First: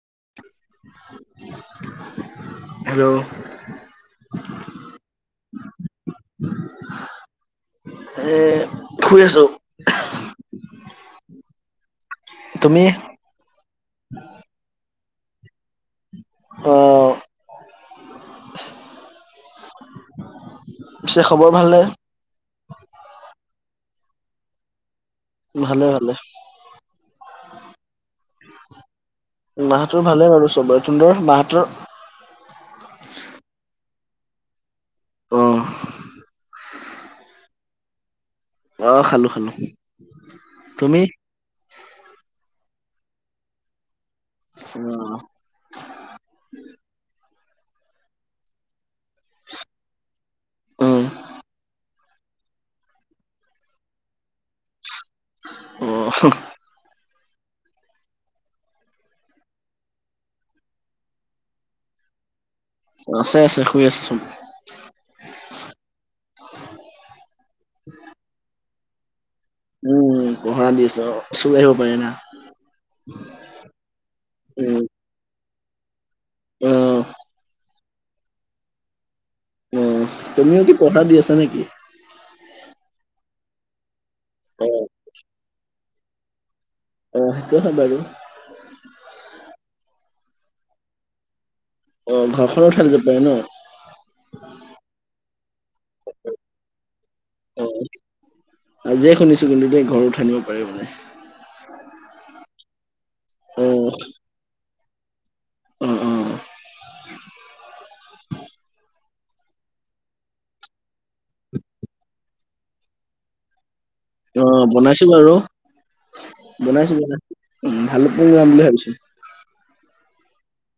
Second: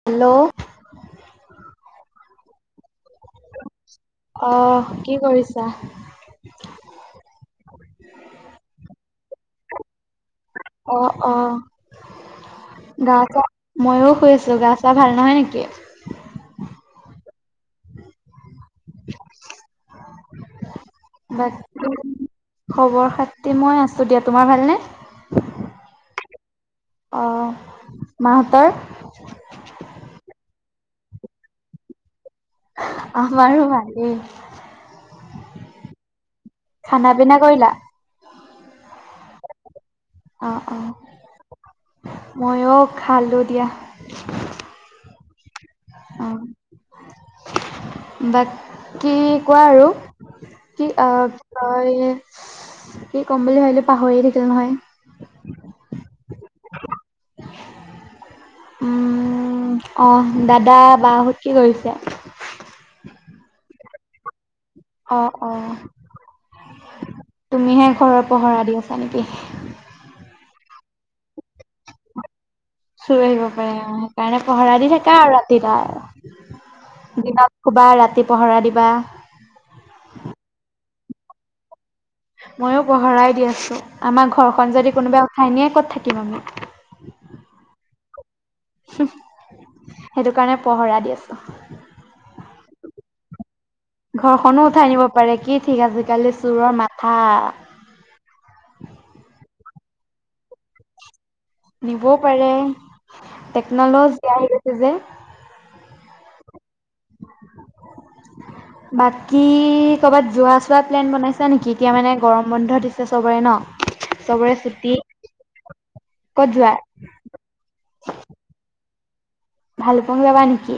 Hello [inaudible] আহ! কি কৰিছা? এ শুই আছো। অ'। অ'। তুমি? গা- চা। ময়ো শুই আছো। গা -চা ভাল নহয় নেকি? অ' পিছে খবৰ ভালনে বাকী খবৰ -খাতি, মই আছো দিয়া। তোমাৰ ভালনে? ভালে। ভালে। অ'হ। মাহঁতৰ? মাহঁতৰ ভালে বাৰু চবৰে। তহঁতৰ মাহঁতৰ? আমাৰো ভালেই। অহ। খানা পিনা কৰিলা? অহ। খালো। খালো। অহ। অহ। তুমি ময়ো খালো দিয়া। অহ। অহ। বাকী কোৱা আৰু কি? অ অ, অ উম কি ক'ম বুলি ভাবিলো, পাহৰিয়ে থাকিলো নহয়। অহ। উম। অহ। দাদা- বাহঁত কি কৰিছে? আছে। আছে। শুই আছে চব। অহ। অহ। তুমিহে ঘৰৰ পহৰা দি আছা নেকি? উম। উম। পহৰা দি আছো। অ' চুৰ আহিব পাৰে না! চুৰ আহিব পাৰে। অ' সেইকাৰণে পহৰা উম দি থাকা আৰু ৰাতিদাল। অ দিনত শুবা। ৰাতি পহৰা দিবা। উম। তুমিও কি পহৰা দি আছা নে কি? ময়ো পহৰাই দি আছো। আমাৰ অ ঘৰখন যদি কোনোবাই উঠাই নিয়ে, ক'ত থাকিম আমি! এহ। সেইটো হয় বাৰু। হুহ। সেইটো কাৰণে পহৰা দি আছোঁ। অ'হ। ঘৰখনো উঠাই লৈ যাব পাৰে ন? ঘৰখনো উঠাই নিব পাৰে। কি ঠিক, আজিকালি চোৰৰ মাথা অহ। আজিয়ে শুনিছো কিন্তু দেই। ঘৰ উঠাই নিব পাৰে বুলি। নিবও পাৰে। অ টেকন'লজিয়া আহি গৈছে যে। উম। উম। [inaudible] বাকী ক'বাত যোৱা -চোৱা প্লেন বনাইছা নেকি? এতিয়া মানে গৰম বন্ধ দিছে, চবৰে ন। চবৰে অ'হ। ছুটি বনাইছো বাৰু। ক'ত যোৱা বনাইছো-বনাইছো। ভালুকপুং যাম বুলি ভাবিছো। ভালুকপুং যাবা নেকি?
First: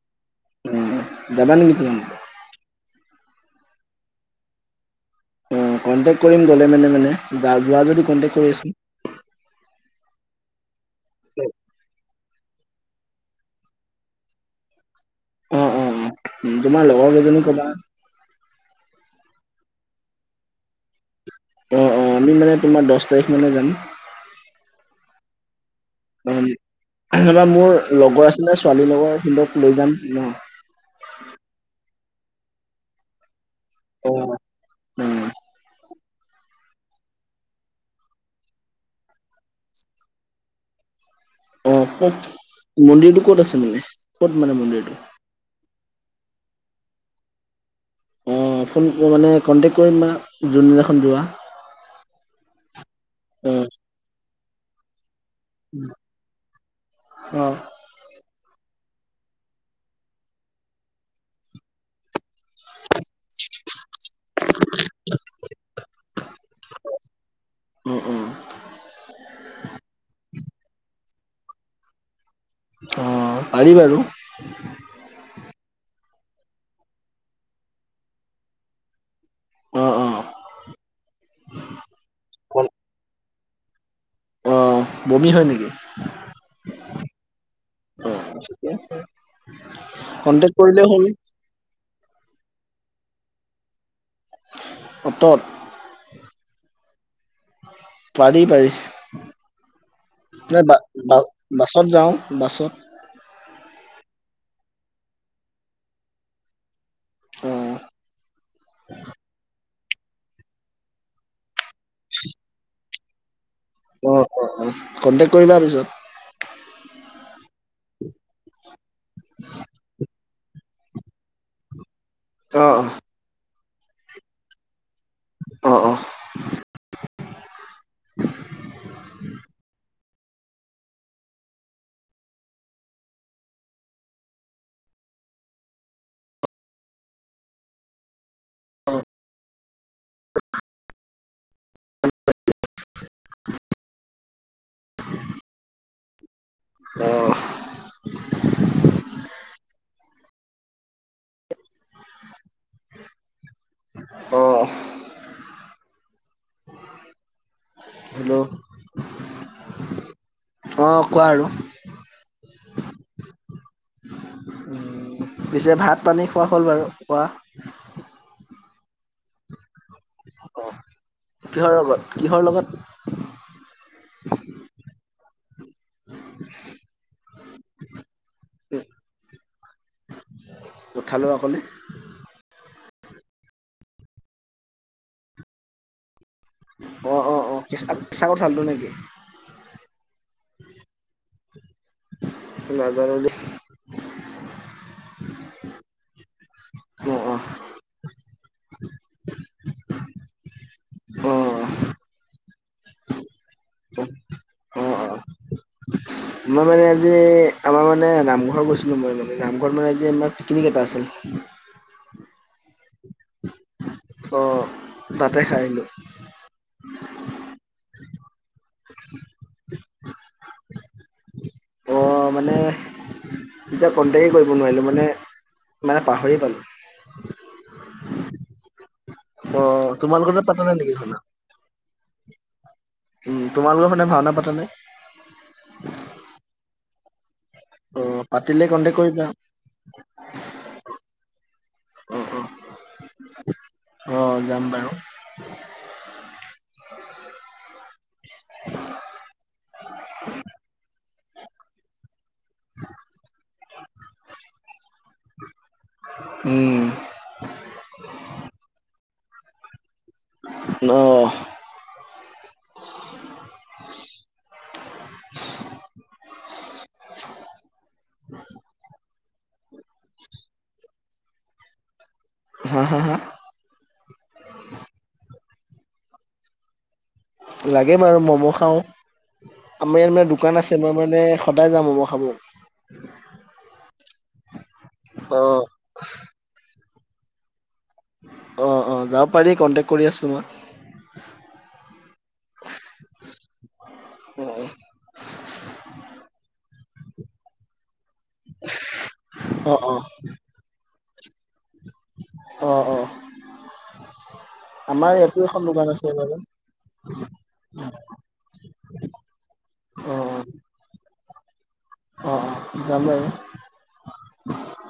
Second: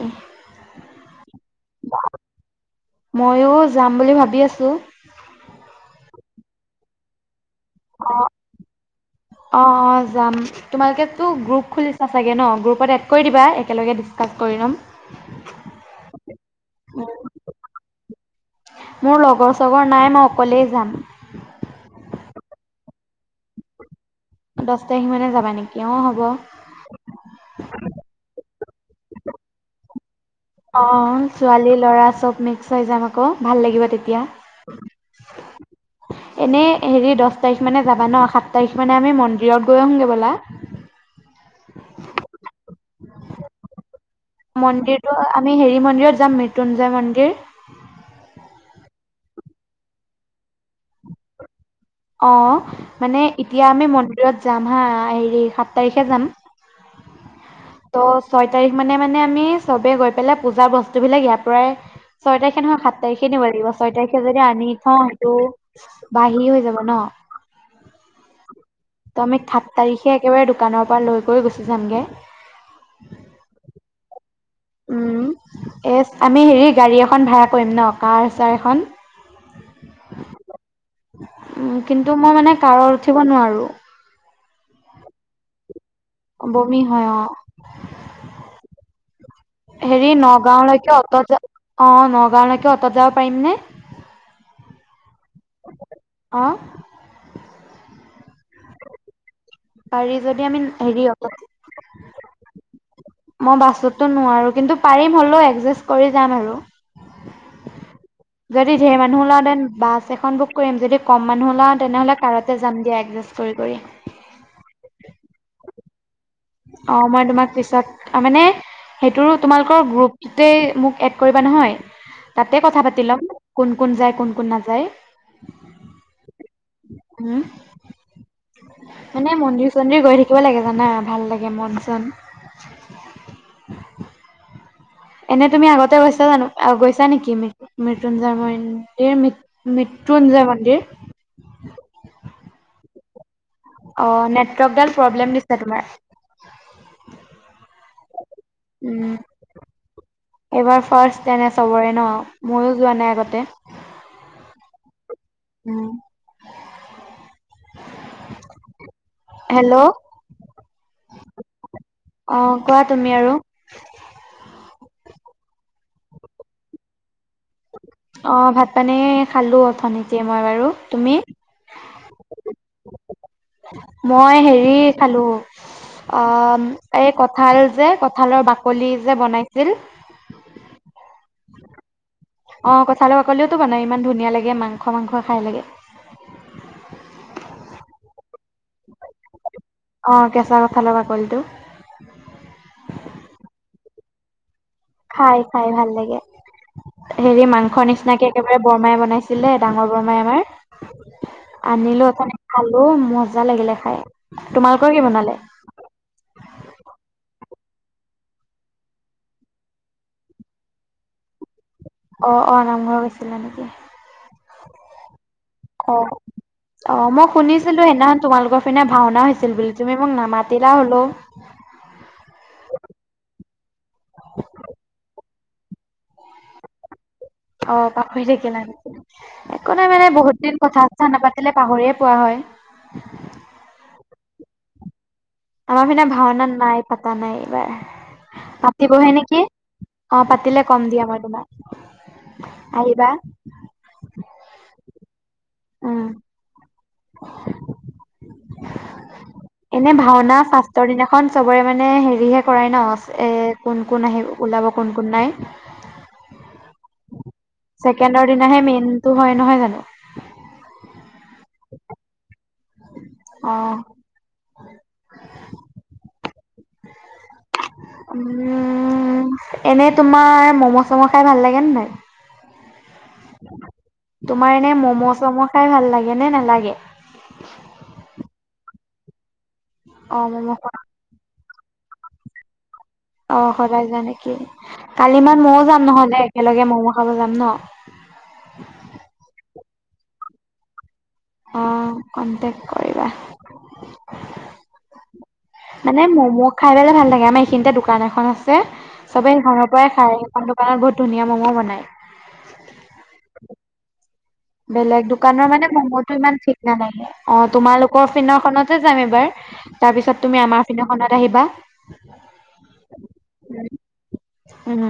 উম। যাবা নেকি তুমিও? ময়ো যাম বুলি ভাবি আছোঁ। অ'হ। কণ্টেক্ট কৰিম গ'লে মানে-মানে। যা-যোৱা যদি কণ্টেক্ট কৰি আছো। অ'হ। অ'। যাম। তোমালোকেতো গ্ৰুপ খুলিছা চাগে ন' গ্ৰুপত এড কৰি দিবা একেলগে ডিছকাছ কৰি ল'ম। অ', অ', অ', তোমাৰ লগৰ কেইজনী কবা মোৰ লগৰ চগৰ নাই মই অকলেই যাম। অ', অ', আমি মানে তোমাৰ দহ তাৰিখ মানে যাম। দহ তাৰিখ মানে যাবা নেকি? অ', নতুবা মোৰ লগৰ আছিলে ছোৱালীৰ লগৰ সিহঁতক লৈ যাম ন'। অ', ছোৱালী ল'ৰা চব মিক্স হৈ যাম আকৌ ভাল লাগিব অ তেতিয়া। অ এনেই হেৰি দহ তাৰিখ মানে যাবা ন', সাত তাৰিখ মানে আমি মন্দিৰত গৈ আহোগে ব'লা। অ', ক'ত মন্দিৰটো ক'ত আছে মানে? ক'ত মানে মন্দিৰটো আমি হেৰি মন্দিৰত যাম মৃত্যুঞ্জয় মন্দিৰ। অ', ফোন মানে কণ্টেক্ট কৰিম বা যোনদিনাখন যোৱা। অ', মানে অ এতিয়া আমি মন্দিৰত যাম হা, হেৰি সাত তাৰিখে যাম। অ', ত' ছয় তাৰিখ মানে, মানে আমি চবে গৈ পেলাই পূজাৰ বস্তু বিলাক ইয়াৰ পৰাই ছয় তাৰিখে নহয় সাত তাৰিখে নিব লাগিব ছয় তাৰিখে যদি আনি থওঁ সেইটো বাাহি হৈ যাব ন'। উম, উম,। ত' আমি সাত তাৰিখে একেবাৰে দোকানৰ পৰা লৈ গুচি যামগে। অ', পাৰি বাৰু। উম, এ আমি হেৰি গাড়ী এখন ভাড়া কৰিম ন' কাৰ চাৰ এখন? অ অ উম, কিন্তু মই মানে কাৰত উঠিব নোৱাৰো। অ', বমি হয় নেকি? বমি হয় অ'। অ', ঠিকে আছে। হেৰি কন্টেক্ট কৰিলে নগাঁওলৈকে হ'ল অটত যা অ', নগাঁওলৈকে অটত যাব পাৰিম নে? অতত অ'? পাৰি, পাৰি। পাৰি যদি আমি নাই বা, হেৰি বা, অটত বাছত যাওঁ বাছত। মই বাছতো নোৱাৰো, কিন্তু পাৰিম হ'লেও এডজাষ্ট কৰি যাম আৰু। অ'। যদি ধেৰ মানুহ উলাও দেন বাছ এখন বুক কৰিম, যদি কম মানুহ উলাওঁ তেনেহ'লে কাৰতে যাম দিয়া এডজাষ্ট কৰি কৰি। অ', অ', অ', কণ্টেক্ট কৰিবা পিছত। অ', মই তোমাক পিছত মানে সেইটোৰো তোমালোকৰ গ্ৰুপতোতেই মোক এড কৰিবা নহয় তাতে অ', কথা পাতি ল'ম, কোন কোন যায় কোন কোন নাযায়। অ', অ'। উম মানে মন্দিৰ-চন্দিৰ গৈ থাকিব লাগে জানা, ভাল লাগে মন-চন। এনে তুমি আগতে গৈছা জানো, আহ, গৈছা নেকি মৃত্যঞ্জয় ম উম, এই মৃ মৃত্যৃঞ্জয় মন্দিৰ? [inaudible] অ', নেটৱৰ্কডাল প্ৰব্লেম দিছে তোমাৰ। অ', [inaudible] উম। এইবাৰ ফাৰ্ষ্ট এনে চবৰে ন', ময়ো যোৱা নাই আগতে। অ'। হেল্ল' হেল্ল' অ', কোৱা আৰু। অ', কোৱা তুমি আৰু। উম, পিছে ভাত পানী খোৱা হ'ল বাৰু, খোৱা। অ', ভাত পানী খালো, অথনিতে মই বাৰু, অ', তুমি? কিহৰ লগত কিহৰ লগত মই হেৰি খালো আহ, এই কঠাল যে কঠালৰ বাকলি যে বনাইছিল। কঠালৰ বাকলি? অ', কঠালৰ বাকলিওটো বনায় ইমান ধুনীয়া লাগে মাংস, মাংস খাই লাগে। অ', অ' অ', কেচা কেচা কঠালটো নেকি? অ', কেঁচা কঠালৰ বাকলিটো। নাজানো দেই। খাই খাই, ভাল লাগে, অ', অ', হেৰি মাংস নিচিনাকে একেবাৰে বৰমাই বনাইছিল, ডাঙৰ বৰমাই আমাৰ। অ', আনিলো, খালো, মজা লাগিলে খাই, তোমালোকৰ অ', কি অ', অ'। বনালে? মই মানে আজি আমাৰ মানে নামঘৰ গৈছিলোঁ মই, মানে নামঘৰত মানে আজি আমাৰ পিকনিক এটা আছিল। অ', অ' নামঘৰ গৈছিলা নেকি? অ', তাতে খাই আহিলো। [inaudible] অ', মই শুনিছিলো সেইদিনাখন তোমালোকৰ পিনা ভাওনা হৈছিল বুলি, তুমি মোক নামাতিলা হলো। অ', মানে তেতিয়া কণ্টেকটেই কৰিব নোৱাৰিলোঁ মানে, মানে পাহৰি পালোঁ। অ', পাহৰি থাকিলা নেকি, একো নাই ত' মানে তোমালোকৰ তাত বহুত দিন পাতা নাই কথা নেকি চথা ভাওনা নাপাতিলে, পাহৰিয়ে পোৱা হয়। তোমালোকৰ ফালে ভাওনা পাতে নে? আমাৰ পিনে ভাওনা, নাই পতা নাই, এইবাৰ। অ' পাতিলে কণ্টেক্ট পাতিবহে কৰিবা নেকি, অ', পাতিলে কম দিয়া মই অ' তোমাক। আহিবা। অ', যাম বাৰু। উম। [inaudible] এনে ভাওনা ফাৰ্ষ্টৰ দিনাখন চবৰে মানে হেৰিহে কৰাই ন, এ কোন কোন আহিব, ওলাব কোন কোন নাই। উম ছেকেণ্ডৰ দিনাহে মেইনটো হয়, নহয় জানো? অ'। অ'। উম। উম, এনে তোমাৰ মম' চম' খাই ভাল লাগে ন নাই? হা হা হা? তোমাৰ এনে ম'ম' চম' খাই ভাল লাগে নে নালাগে? লাগে বাৰু ম'ম' খাওঁ, আমাৰ ইয়াত মানে অ', ম'ম' দোকান খোৱা আছে মই মানে সদায় যাওঁ ম'ম' খাব। অ', সদায় যোৱা নেকি, কালি পৰা অ' মইও যাম নহ'লে, একেলগে ম'ম' খাব যাম ন। অ', অ', যাব পাৰি কণ্টেক্ট কৰি আছোঁ মই। অ', কণ্টেক্ট কৰিবা। অ' অ' মানে ম'ম খাই পেলাই ভাল লাগে, আমাৰ এইখিনিতে দোকান দোকান এখন আছে, চবে সেইখনৰ অ পৰাই অ খাওঁ সেইখন দোকানত বহুত ধুনীয়া ম'মো বনায়। অ অঁ। বেলেগ দোকানৰ মানে ম'মটো বাৰু ইমান ঠিক নালাগে অঁহ- তোমালোকৰ পিনৰখনতে যাম এবাৰ, অ অ তাৰপিছত তুমি আমাৰ পিনৰখনত আহিবা। অ', -অ', যাম বাৰু। উম।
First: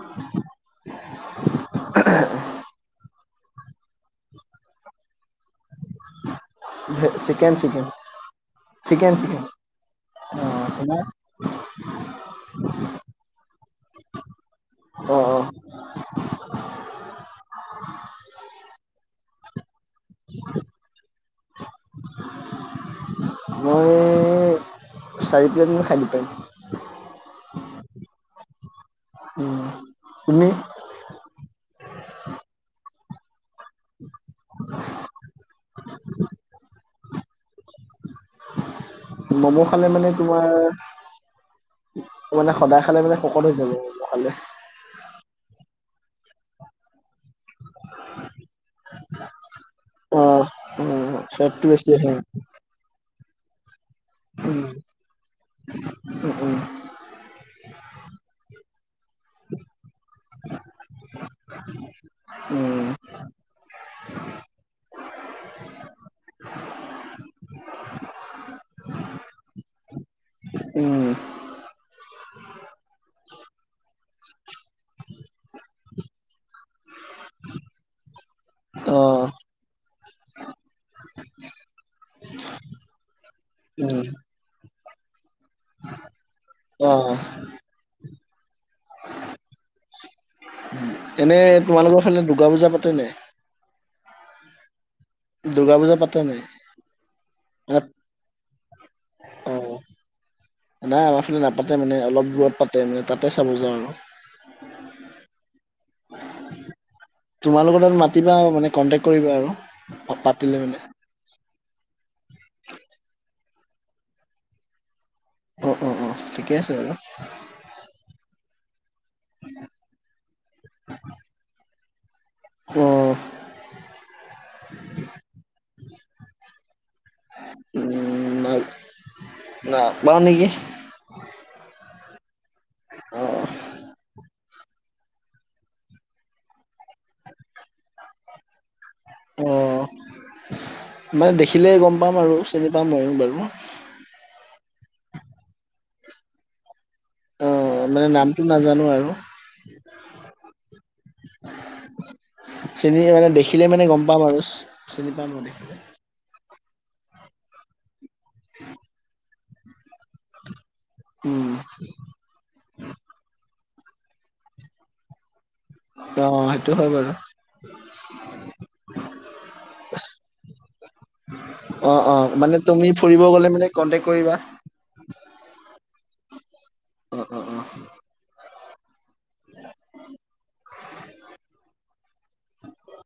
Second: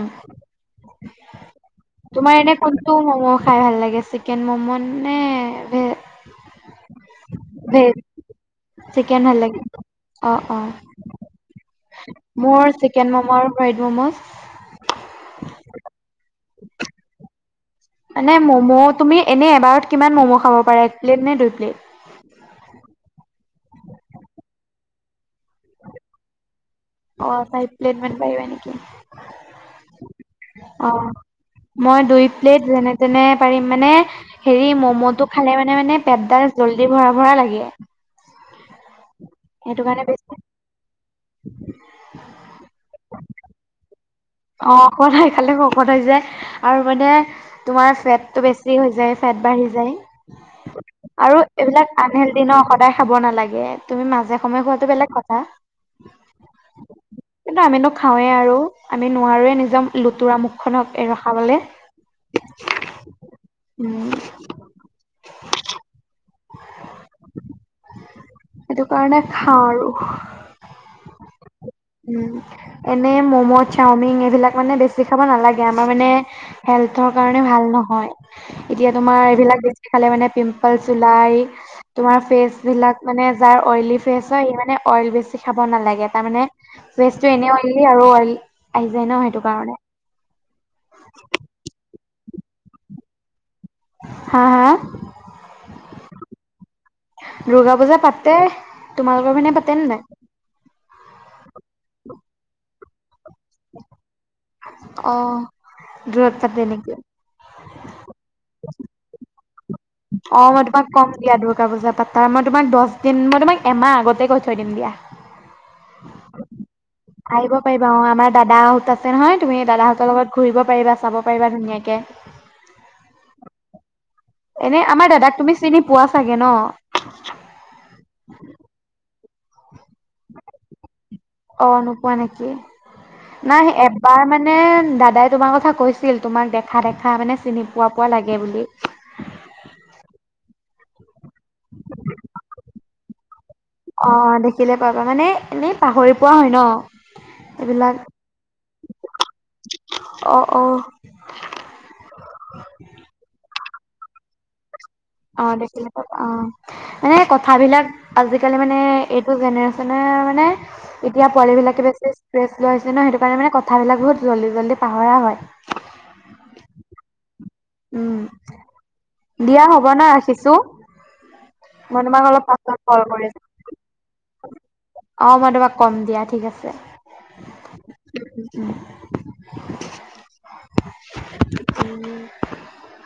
তোমাৰ এনে কোনটো ম'ম' খাই ভাল লাগে চিকেন ম'ম' নে veg? Veg chicken chicken chicken, ভাল চিকেন লাগে অ', - তোমাৰ? মোৰ চিকেন মম' আৰু ফ্ৰাইড ম'ম'। অঁহ। মানে ম'ম' তুমি এনে এবাৰত কিমান ম'ম' খাব পাৰা এক প্লেট নে দুই প্লেট? মই, চাৰি প্লেট মান খাই দি পাৰিম। অঁহ', চাৰি প্লেট মান পাৰিবা নেকি? উম, তুমি? অঁহ', মই দুই প্লেট যেনে তেনে পাৰিম মানে হেৰি ম'ম' টো খালে মানে মানে পেটডাল জলদি ভৰা ভৰা লাগে। ম'ম সেইটো খালে কাৰণে মানে তো বেছি মাৰ, মানে সদায় খালে মানে শকত হৈ যাব ম'ম খালে। অ', সদায় খালে শকত হৈ যায়, আৰু মানে তোমাৰ ফেটটো বেছি হৈ যায় ফেট বাঢ়ি যায়, অ উম আৰু ফেটটো বেছি এইবিলাক আহে আনহে ল্থি ন সদায় খাব নালাগে তুমি মাজে সময়ে উম খোৱাটো বেলেগ কথা। উম উম কিন্তু আমিতো খাওঁৱে আৰু আমি নোৱাৰোৱে নিজৰ লুতৰা মুুখ খনক এ ৰখাবলে। উম। উম। সেইটো কাৰণে খাওঁ আৰু। উম উম। এনে ম'ম' চাওমিন এইবিলাক মানে বেছি খাব নালাগে আমাৰ মানে হেল্থৰ কাৰণে ভাল নহয়, এতিয়া অ তোমাৰ এইবিলাক বেছি খালে মানে পিম্পলচ্ ওলাই, তোমাৰ ফেচ বিলাক মানে যাৰ অইলি উম ফেচ হয় ই মানে অইল বেছি খাব নালাগে তাৰ মানে, অ ভেজটো এনে অইলি আৰু অইল, আহি যায় ন সেইটো কাৰণে। উম, এনে তোমালোকৰ ফালে দুৰ্গা পূজা পাতে নাই? হা হা, দুৰ্গা পূজা পাতে নাই দুৰ্গা মানে পূজা পাতে। তোমালোকৰ অ পিনে পাতে নে নাই? নাই আমাৰ ফালে নাপাতে মানে অলপ দূৰত পাতে মানে তাতে চাব যাওঁ আৰু। অঁহ', দূৰত পাতে নেকি? তোমালোকৰ তাত মাতিবা আও মানে কণ্টেক্ট কৰিবা আৰু? অ', পাতিলে মই মানে তোমাক কম দিয়া দুৰ্গা পূজা পাতাৰ মই তোমাক দহ দিন মই তোমাক এমাহ আগতে কৈ থৈ দিম দিয়া। অ', - অ', - অ', ঠিকে আছে বাৰু। আহিব পাৰিবা অঁহ', আমাৰ দাদাহঁত আছে নহয় তুমি দাদাহঁতৰ লগত ঘূৰিব পাৰিবা চাব পাৰিবা ধুনীয়াকে। অঁহ',। এনে আমাৰ দাদাক তুমি চিনি পোৱা চাগে ন? উম ন, নাপাও নেকি। অ', নোপোৱা নেকি, অ নাই এবাৰ মানে মানে দাদাই তোমাৰ কথা কৈছিল তোমাক দেখা দেখা মানে চিনি পোৱা পোৱা লাগে বুলি। অ, মানে দেখিলে গম পাম আৰু চিনি পাম মইয়ো বাৰু। অঁ দেখিলে পাবা মানে এনেই পাহৰি পোৱা হয় ন। অ এইবিলাক মানে নামটো নাজানো আৰু অ অ। চিনি মানে দেখিলে মানে গম পাম আৰু। চিনি পাম আৰু অ দেখিলে পাবা অঁ। মানে কথাবিলাক আজিকালি মানে এইটো জেনেৰেচনে মানে এতিয়া উম পোৱালি বিলাকে বেছি ষ্ট্ৰেছ লৈ আছে ন সেইটো কাৰণে মানে কথাবিলাক বহুত জল্দি জল্দি পাহৰা হয়। অঁ সেইটো হয় বাৰু। উম, দিয়া হ'ব ন ৰাখিছো। মই অঁ তোমাক অঁ অলপ মানে পাছত তুমি কল ফুৰিব গলে মানে কন্টেক কৰিবা। অঁ মই তোমাক কম দিয়া ঠিক আছে। অ অ অ [inaudible] [inaudible]